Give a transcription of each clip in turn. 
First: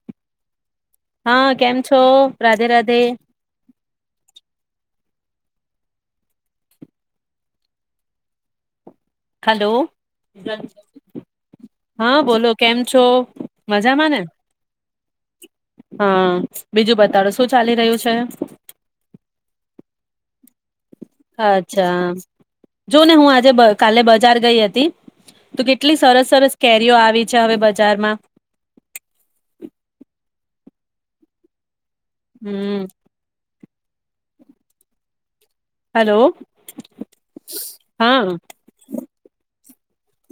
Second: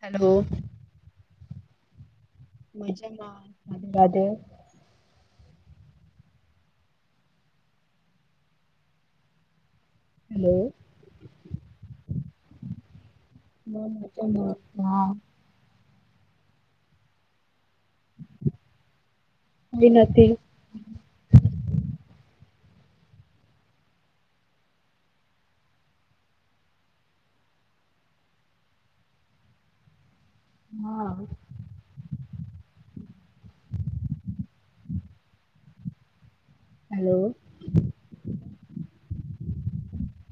Hello. હા, કેમ છો? રાધે રાધે મજામાં, રાધે રાધે. હલો. હેલો હા, બોલો કેમ છો? મજામાંને? હા, બીજું બતાડો શું ચાલી રહ્યું છે? કોઈ નથી અચ્છા જો ને હું આજે કાલે બજાર ગઈ હતી તો કેટલી સરસ સરસ કેરીઓ આવી છે હવે બજારમાં. હા. હમ. હલો! હેલો હા.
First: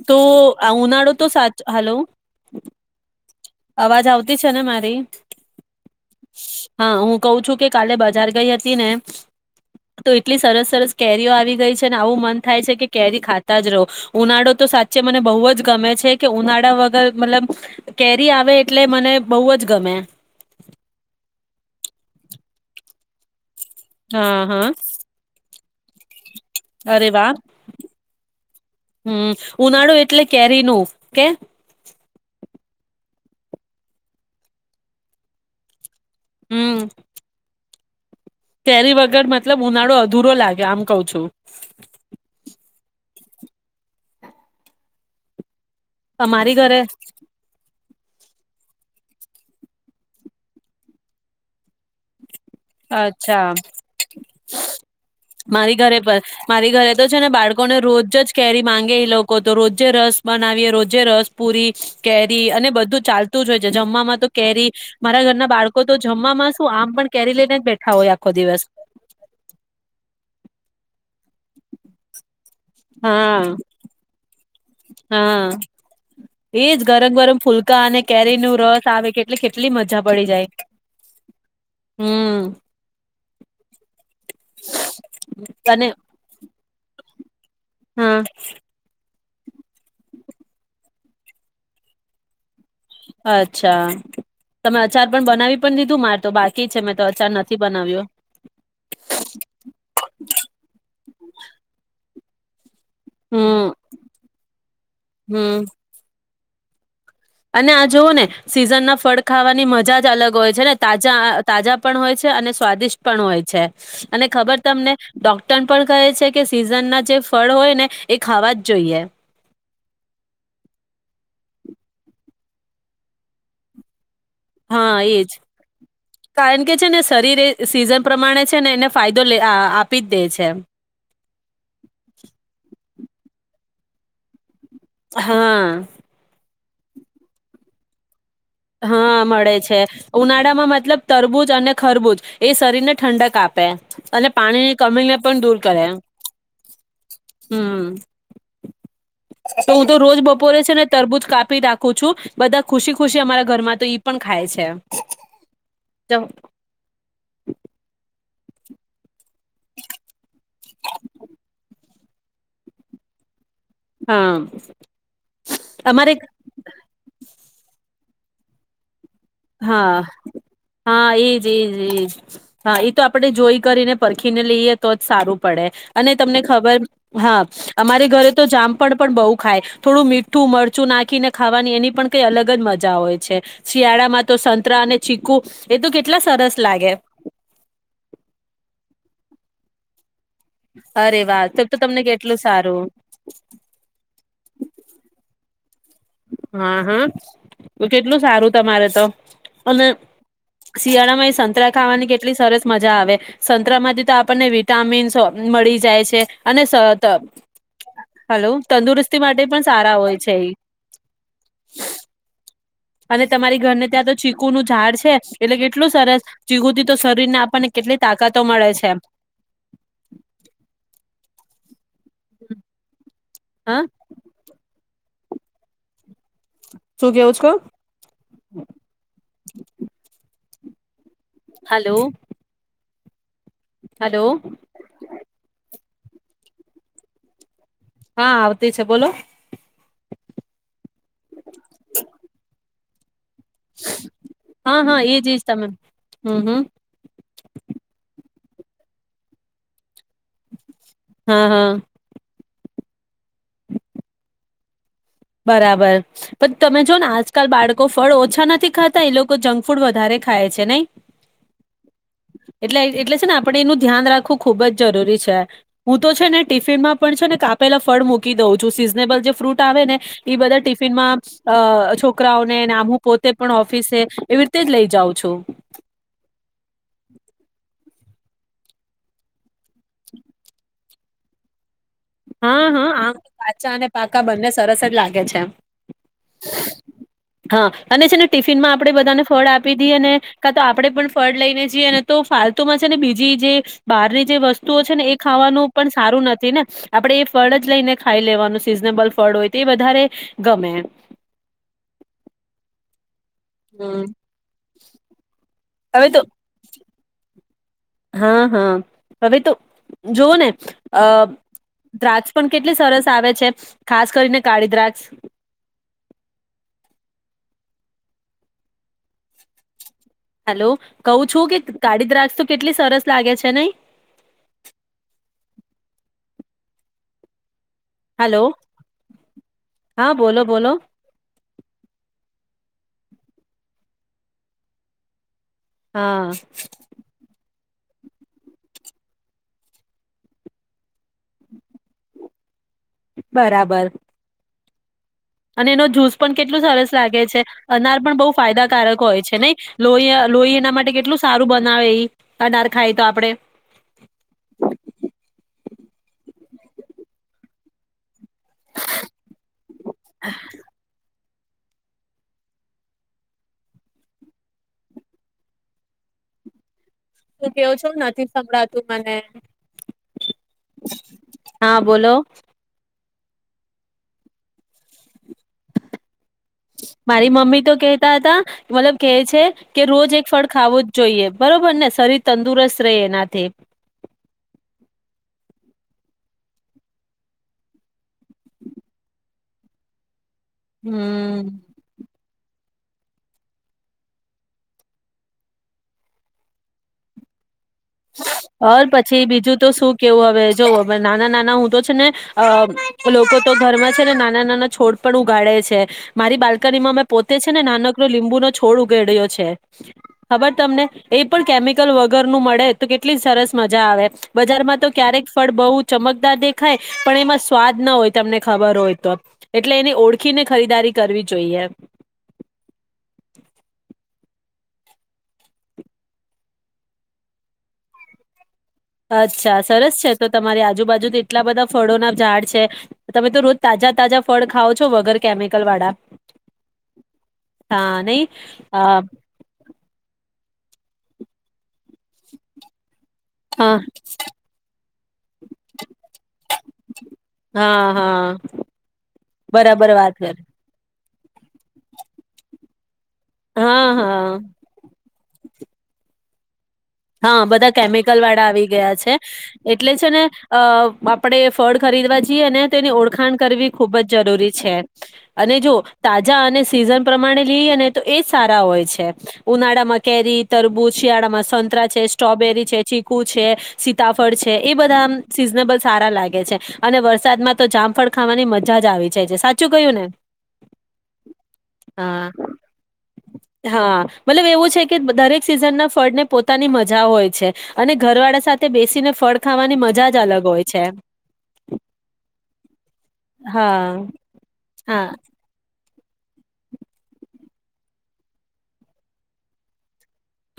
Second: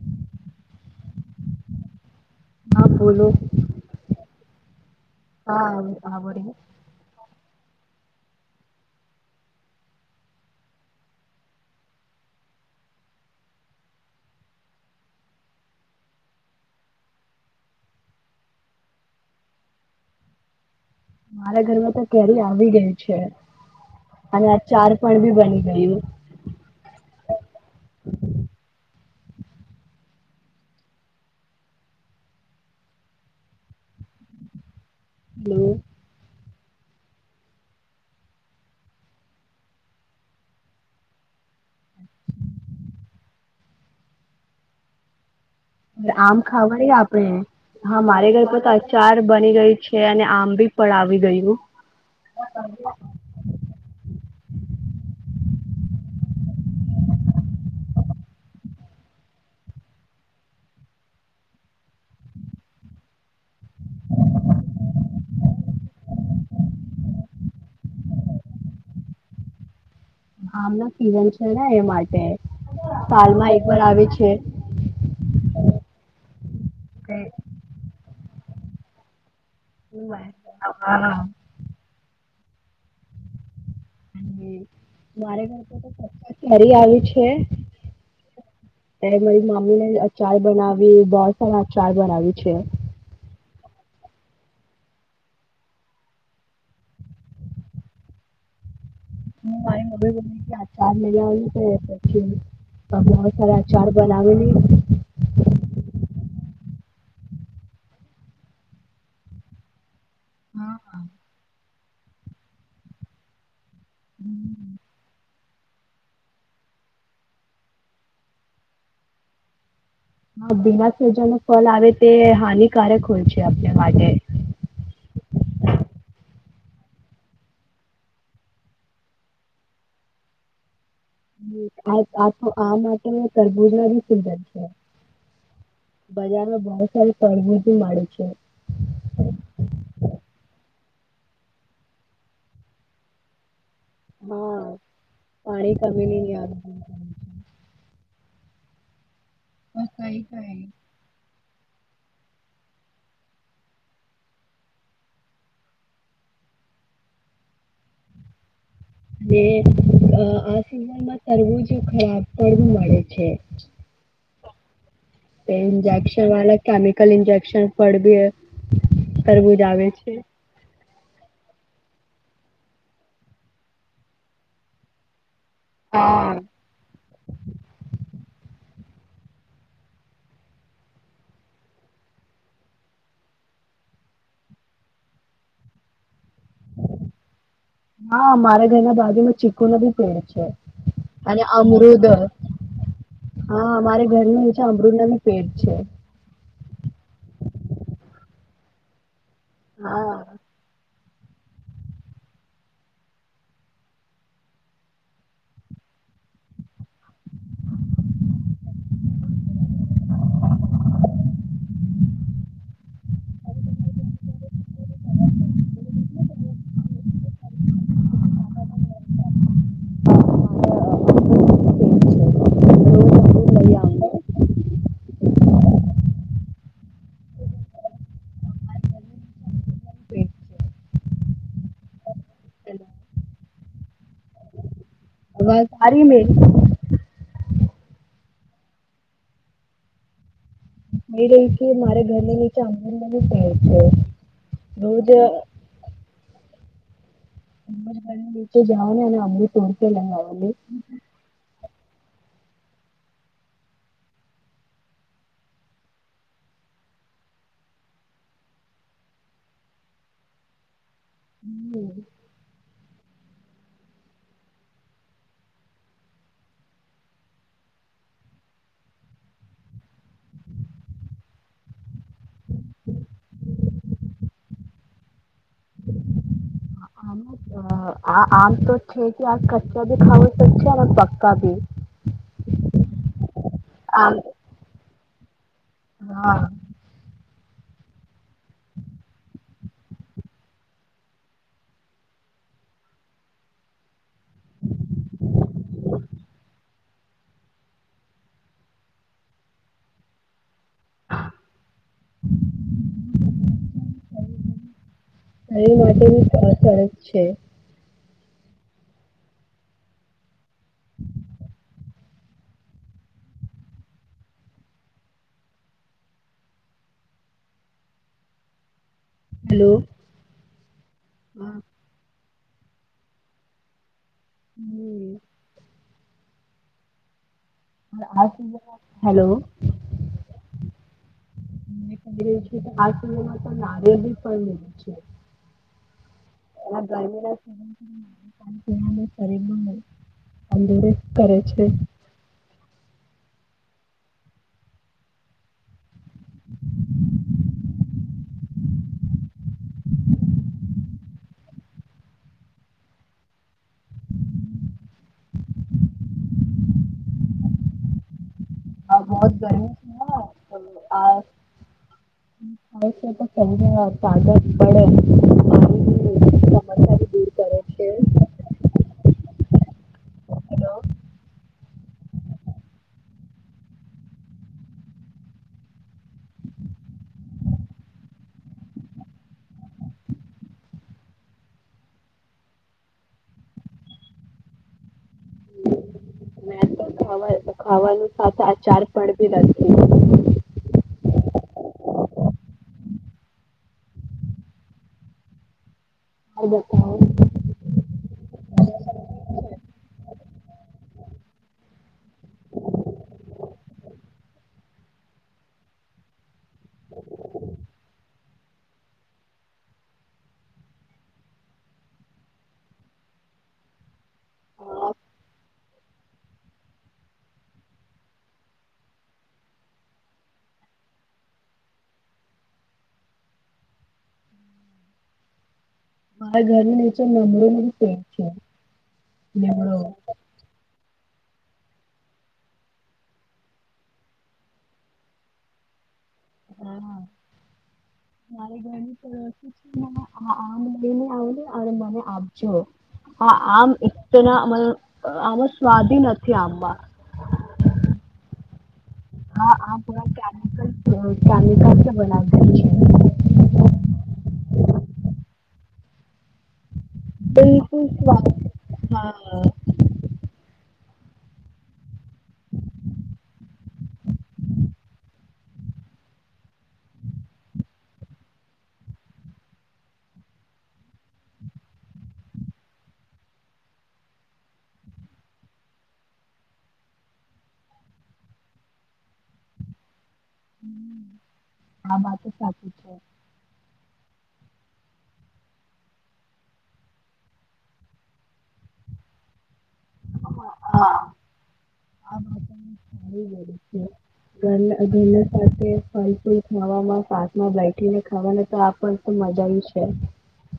તો આ ઉનાળો તો સાચો, હાલો! હા બોલો! અવાજ આવતી છે ને મારી? હા હ બોલો. કહ છું કે કાલે બજાર ગઈ હતી ને તો એટલી સરસ સરસ કેરીઓ આવી ગઈ છે, ને આવું મન થાય છે કે કેરી ખાતા જ રહો ઉનાળો તો સાચે મને બહુ જ ગમે છે, કે ઉનાળા વગર મતલબ કેરી કેરી આવે એટલે મને બહુ જ ગમે. મારા ઘરમાં પણ કેરી આવી ગઈ છે. હા અને હા આચાર પણ ભી બની ગયું. અરે વાહ હમ ઉનાળુ એટલે કેરીનું કે હલો! હું. કેરી વગર મતલબ ઉનાળો અધુરો લાગે આમ કઉ છું. આમ તમારી ઘરે ખાવાની આપડે. હા મારે ઘરે પર આચાર બની ગયું છે અને આમ બી પણ આવી ગયું. અચ્છા. મારી ઘરે પર મારી ઘરે તો છે ને બાળકોને રોજ જ કેરી માંગે લોકો તો રોજે રસ બનાવીએ રોજે રસ પુરી કેરી અને બધું ચાલતું જ હોય છે, જમવાવામાં તો કેરી મારા ઘરના બાળકો તો જમવામાં શું આમ પણ કેરી લે બેઠા હોય આખો દિવસ. આમ પીવાની છે. [unintelligible] એ માટે. સાલમાં હા એક વાર આવે છે. હા એજ ગરમ-ગરમ ફુલકા અને કેરી નું રસ આવે કે એટલે કેટલી મજા પડી જાય. હા, હ. મારે ઘર તો કેરી આવી છે. છે. હા. એ મારી મમ્મી ને અચાર બનાવી બોહ સારા અચાર બનાવી છે. અચ્છા, તમે અચાર પણ બનાવી પન દીધું માર તો બાકી છે મેં તો અચાર નથી બનાવ્યો. હું મારી મમ્મી બોલી કે આચાર ડિલિવરી છે પછી પણ બહોત સારા હમ અચાર બનાવેલી હમ અને આ જોવોને સિઝનના ફળ ખાવાની મજા જ અલગ હોય છે ને હા, તાજા આઅ તાજા પણ હોય છે અને સ્વાદિષ્ટ પણ હોય છે. અને ખબર તમને ડોક તન પલ કહે છે કે સિઝનના જે ફળ હોય ને એ ખાવા જ જોઈએ. હ, બીમાર સેજાનું ફલ આવે તે હાનિકારક હોય છે આપને માટે. હા, એજ કારણ કે છે ને શરીર એ સીઝન પ્રમાણે છે ને એને ફાયદો લે આ આપી જ દે છે. હમ, [unintelligible] આમ જ [unintelligible] તરબૂજ માબી સિઝન છે. હા. બજારમાં સારી તરબૂજો મળે છે. હા, મળે છે. ઉનાળામાં મતલબ તરબૂજ અને ખરબૂજ એ શરીરને ઠંડક આપે. અને હા પાણીની કમીને પણ દૂર પાણી કરે. કમીની ની આવતી ને હમ. તો હું તો રોજ બપોરે છે ને તરબૂજ કાપ પી દાખું છું. બધા ખુશી ખુશી અમારા ઘરમાં તો ઈ પણ ખાય છે. બે અ અ આ સિઝનમાં તરબૂજ ખરાબ પડવું મળે છે. હા. અમારે ઈન્જેકશન વાલા કેમિકલ ઈન્જેક [unintelligible] હા હા એ જી જી હા ઈ તો આપડે જોઈ કરીને પરખીને લઈએ તો જ સારું. પડે. અને તમને ખબર હા અમારે ઘરે તો જામ પણ પણ બહુ ખાય. થોડું મીઠું મરચું નાખીને ખાવાની એની પણ કઈ અલગ જ મજા હોય છે. શિયાળામાં તો સંતરા અને ચીકુ એ તો કેટ હા, મારા ઘરના બાજુમાં ચીકુના બી પેડ છે. છે. અરે વાહ અને તો તો તમને અમૃદ. કેટલું સારું હા, અમારે ઘરનું છે અમૃદ ના નું પેડ છે. હા હા તો કેટલું સારું તમારે તો. અને [inaudible] શિયાળામાં એ સંતરા ખાવાની કેટલી સરસ મજા આવે સંતરામાંથી તો આપણને વિટામિન્સ મળી જાય છે અને [unintelligible] હલો તંદુરસ્તી માટે પણ સારા હોય છે એ [inaudible] અને તમારી ઘરને ત્યાં તો ચીકુ નું ઝાડ છે એટલે કેટલું સરસ ચીકુ થી તો સરસ આપને કેટલી તાકતો મળે છે. રોજ અમૃદ લઈ હા. આવીએ. શું કેવું છે કો. હલો હલો અવાજ. [inaudible] હા આવતી છે બોલો મે રહી કે મારે ઘર ની નીચે હા હા એજ એજ તમે હમ હમ [unintelligible] [unintelligible] તું જઓ ને [unintelligible] હા હા બરાબર પણ તમે જો ને આજકાલ બાળકો ફળ ઓછા નથી ખાતા એ લોકો જંક ફૂડ વધારે ખાય છે નઈ હમ્મ [inaudible] એટલે એટલે ને આપણે એનું ધ્યાન રાખવું ખુબ જ જરૂરી છે. હું તો છે ને ટિફિનમાં પણ છે ને, કાપેલા ફળ મૂકી દઉં છું. સિઝનેબલ જે ફ્રૂટ આવે ને બધા ટિફિનમાં અ છોકરાઓને આ હું પોતે પણ ઓફિસે એવી રીતે જ લઈ જાઉં છું. આમ આ તો છે કે આ કચ્ચા ભી ખાાવા તો કચ્ચા ને પક્કા ભી. હા-હા આમ અચાનક આમ આવતા બંને સરસ જ લાગે કે છે એમ હા હા અને છે ને ટિફિન માં આપણે બધાને ફળ આપી દઈએ, ને કા તો આપણે પણ ફળ લઈને જીએ ને તો ફાલતુમાં છે ને બીજી જે બહારની જે વસ્તુઓ છે ને એ ખાવાનું પણ સારું નથી. ને આપડણે એ ફળ જ લઈને ખાઈ લેવાનું સિઝનેબલ ફળ હોય તો એ વધારે ગમે [inaudible] એ માટે હવે તો [unintelligible] સરસ છે. હા-હા હવે તો જોવો ને અ દ્રાક્ષ પણ કેટલી સરસ આવે છે ખાસ કરીને કાળી દ્રાક્ષ હેલો હલો કહું છું કે કાળી દ્રાક્ષ કેટલી સરસ લાગે છે નહી [inaudible] હલો [unintelligible] હલો હા બોલો બોલો આ [unintelligible] લેવું છે. હા. અને ગરમીના શરીરમાં તંદુરસ્ત કરે છે. બરાબર. અને એનો જૂસ પણ કેટલું સરસ લાગે છે. અનાર પણ બહુ ફાયદાકારક હોય છે નઈ, લોહી લોહી એના માટે કેટલું સારું બનાવે એ અનાર ખાય તો આપણે. હા બહત ગરમી છે આ. શે [inaudible] તું કેવો છો નથી સંભળાતું મને. હેલો હા બોલો. મારી મમ્મી તો કેહેતા હતા મતલબ કેહે છે કે, રોજ એક ફળ ખાવું જ જોઈએ. બરોબર ને શરીર તંદુરસ્ત રહે એનાથી. મે તો ખવા ખાવાનું સાથે આચાર પણ ભી નથીખી. હમ્મ. [inaudible] હ પછી બીજું તો શું કેવું હવે જો નાના નાના હું તો છે ને લોકો તો ઘરમાં છે ને નાના નાના છોડ પણ ઉગાડે છે. મારી બાલ્કનીમાં મેં પોતે છે ને, નાનકડો લીંબુનો છોડ ઉગાડ્યો છે ખબર તમને એ પણ કેમિકલ વગરનું મળે તો કે એટલી સરસ મજા આવે બજારમાં તો અ, ક્યારેક ફળ બહુ ચમકદાર દેખાય પણ એમાં સ્વાદ ના હોય, તમને ખબર હોય તો એટલે એને ઓળખીને ખરીદારી કરવી જોઈએ. મારા ઘરની નીચે નમરોરી સીડ છે. અચ્છા લીમડો સરસ છે તો તમારી આજુબાજુ. એટલા બધા ફળો ના ઝાડ છે. તમે તો રોજ તાજા તાજા ફળ ખાવ છો વગર કેમિકલ વાળા. હા નહી મા ગ હા તો. હા આ મને આવ મને આપજો. હા આમ એકના આમાં સ્વાદ નથી આમમાં. હા હા હા હા પ બરાબર વાત કર કેમિકલ. તમેય બનાવો છે. હા હા. હા બધા બિલકુલ કેમિકલ સ્વાદ વાળા આવી ગયા છે હા એટલે છે ને અ. આપણેે ફળ ખરીદવા જઈએ ને તે એની ઓળખાણ કરવી ખુબ જ જરૂરી છે, અને જો તાજા અને સીઝન પ્રમાણે લઈએ ને તો એજ સારા હોય છે ઉનાળામાં કેરી, તરબૂજ શિયાળામાં સંતરા છે સ્ટ્રોબેરી છે, ચીકુ છે, સીતાફળ છે એ બધા આમ સિઝનેબલ સારા લાગે છે અને વરસાદમાં તો જામફળ ખાવાની મજા જ આવી જાય છે સાચું કયું ને. હ આ વાત હા સાચી છે. હા મતલબ એવું છે કે દરેક સીઝનના ફળ ને પોત પોતાની મજા હોય છે અને ઘરવાળા સાથે બેસીને ફળ ખાવાની મજા જ અલગ હોય છે. હમ. છે હા ઘર હા ઘરના સાથે ફલ ફૂલ ખાવામાં સાતમાં બેઠી ને ખાવાનું તો આ તો મજા છે.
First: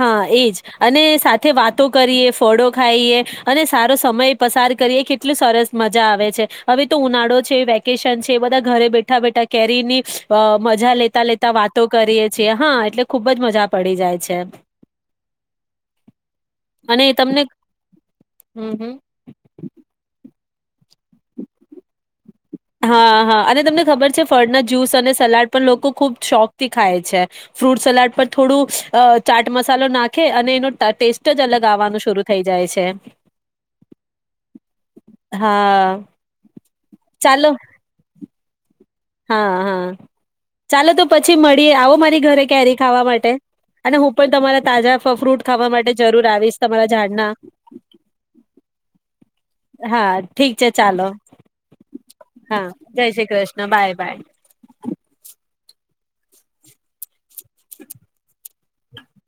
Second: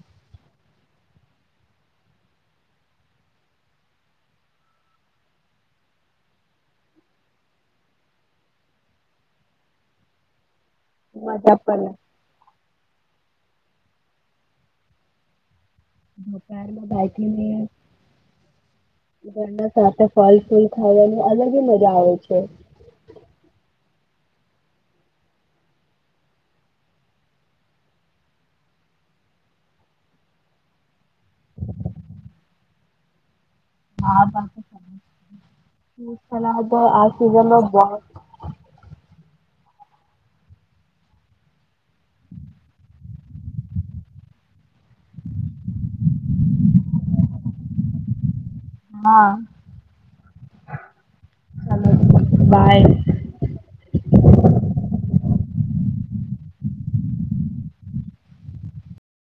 હા એજ અને સાથે વાતો કરીએ ફળો ખાઈએ અને સારો સમય પસાર કરીએ કેટલું સરસ મજા આવે છે હવે તો ઉનાળો છે વેકેશન છે બધા ઘરે બેઠા બેઠા કેરીની અ મજા લેતા લેતા વાતો કરીએ છીએ હા એટલે ખુબ જ મજા પડી જાય છે. કારમાં અને બાયક તમને ની. હમ હમ [unintelligible] ફૂલ ખાવાની અલગ એ મજા આવે છે. હા હા અને તમને ખબર છે ફળના જ્યુસ અને સલાડ પણ લોકો ખૂબ શોખ થી ખાય છે ફ્રૂટ સલાડ પર થોડું ચાટ મસાલો નાખે અને એનો ટેસ્ટ જ અલગ આવવાનું શરૂ થઈ જાય છે. તે હા આ તો હા [inaudible] કેજ ચાલો બ [unintelligible] હા હા ચાલો તો પછી મળી આવો મારી ઘરે કેરી ખાવા માટે અને હું પણ તમારા તાજા ફ ફ્રૂટ ખાવા માટે જરૂર આવીશ તમારા ઝાડના હા. હા ઠીક છે ચાલો, ચલો હા બાય જય શ્રી કૃષ્ણ બાય બાય.